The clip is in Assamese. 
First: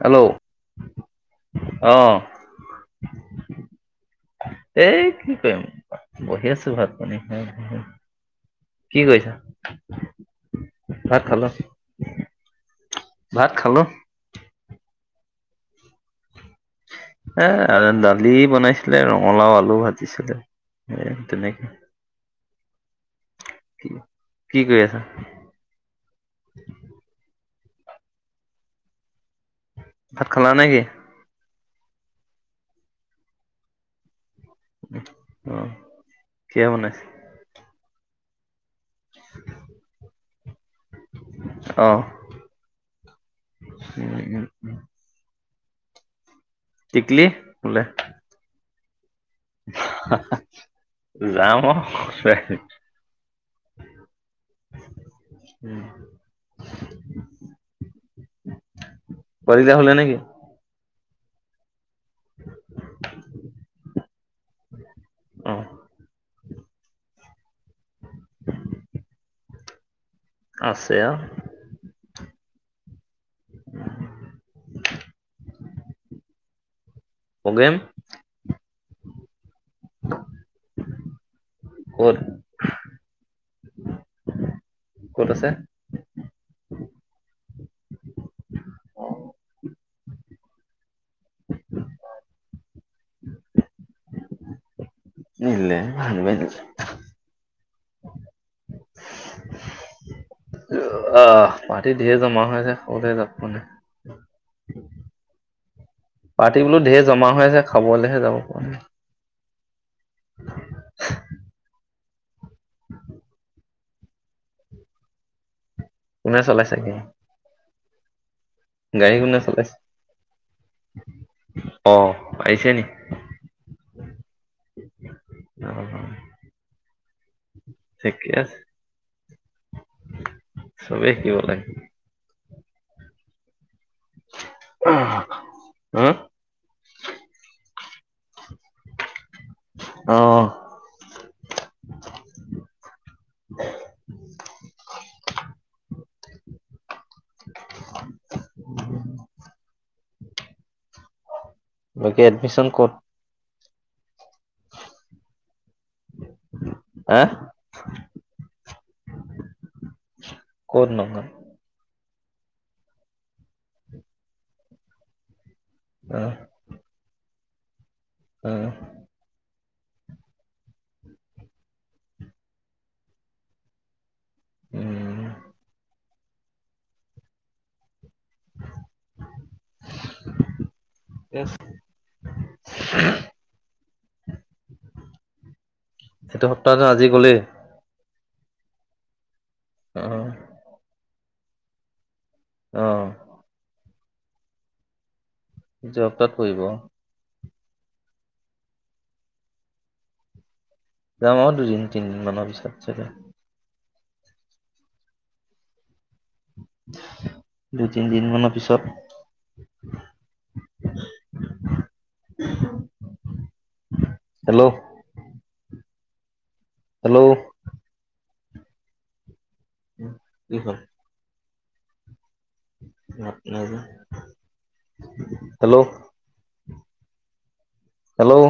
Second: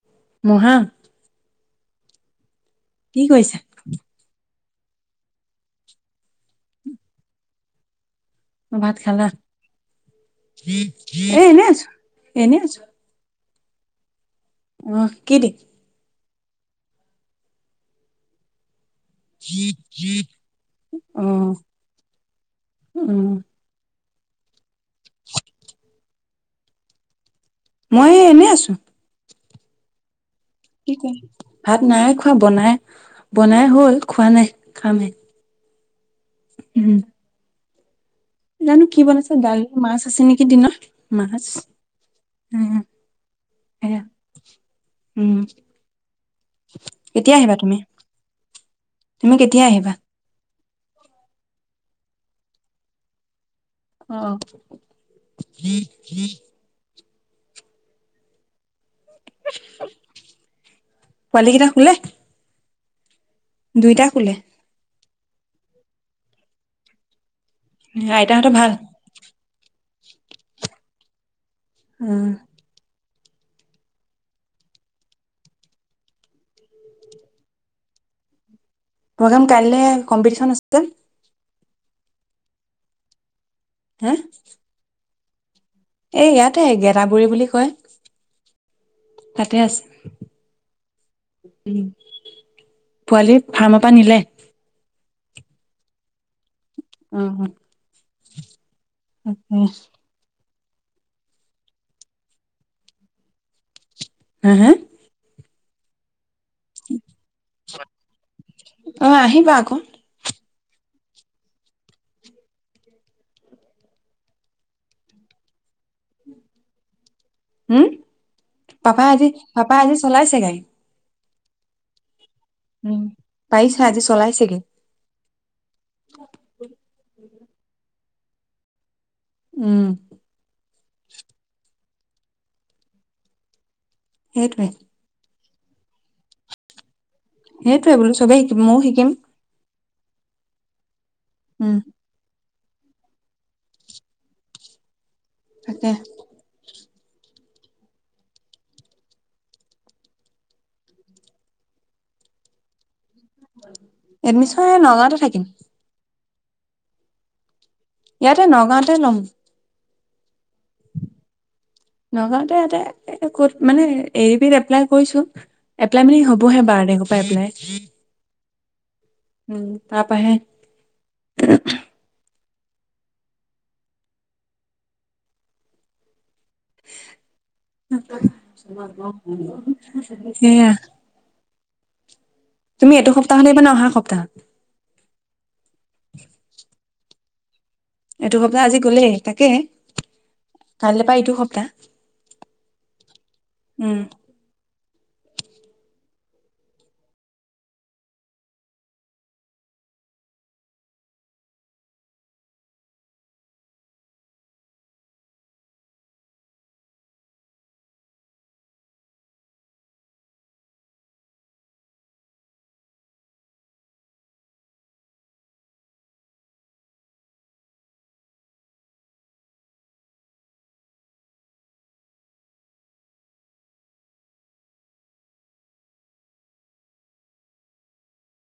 হেল্ল' মহা [inaudible] অঁ কি কৰিছা? এই কি কৰিম বহি আছো ভাত পানী খাই [unintelligible] ভাত কি খালা, কৰিছা এ ভাত খালো এনে আছো, এনে আছো ভাত খালো অঁ কি দি এ আৰু দালি বনাইছে আছিলে ৰঙালাও আলু ভাজিছিলে সেয়াই অ' তেনেকে উম কি কি কৰি আছা মই এনে আছো ভাত খালা নেকি কি কৰিম? ভাত নাই খোৱা বনাই বনাই হ'ল খোৱা নাই খামহে। অ কিয় বনাইছে নান [unintelligible] কি বনাইছে দালি মাছ আছে নেকি সেইদিনা মাছ অ উম এয়া উম উম টিকলি কেতিয়া আহিবা তুমি বোলে তুমি কেতিয়া আহিবা? যাম অ [unintelligible] আহ কলিজা শুলে নেকি পোৱালী কেইটা শুলে [inaudible] দুইটা শুলে আহ আইতাহঁতৰ ‌ভাল আছে অ উম প্ৰগ্ৰেম প্ৰগ্ৰেম কাইলে কম্পিটিশন আছিলে ক'ত হা ক'ত আছে এই ইয়াতে গেদাবু়ৰি বুলি কয় তাতে আছে পোৱালী ফাৰ্মৰ পৰা নিলে [unintelligible] আহ তে [inaudible] আহ পাৰ্টি দিয়ে জমা হৈ হৈছে মইহে যাব পৰা নাই হা হা পাৰ্টি বোলো ঢেৰ জমা হৈ আছে খাবলৈহে যাব পৰা নাই ক' কোনে চলাই চাগে হম পাপাই আজি পাপা চলাইছে আজি চলাইছে গাড়ী অ আহিছে নি উম পাৰিছা আজি চলাইছেগে অ ঠিকে আছে উম চবেই শিকিব লাগে সেইটোৱে হ হেই টোয়ে বোলো চবেই শিকিম ময়ও শিকিম আহ উম অ তাকে ত বাকী এডমিশন ক'ত এডমিশন নগাঁওতে থাকিম আহ ইয়াতে নগাঁওঁতে লম ক'ত নো নগাঁওতে ইয়াতে ক'ত মানে এ দি পি ত এপ্লাই কৰিছো এপ্লাই অ মি হ'ব হে বাৰতাৰিখৰ পৰা এপলাই কি হয় উম তাপাহে উম ই এয়া তুমি এইটো সপ্তাহত আহিবানে অহা সপ্তাহত ক'লে এইটো সপ্তাহ আজি গলেই তাকে আহ কালি পা এইটো সপ্তাহ আহ উম জব তাত কৰিব যামও দুদিন তিনদিন মানৰ পিছত চাগে দুই তিন দিন মানৰ পিছত হেল্ল' হেল্ল' কি হ'ল হেল্ল' হেল্ল'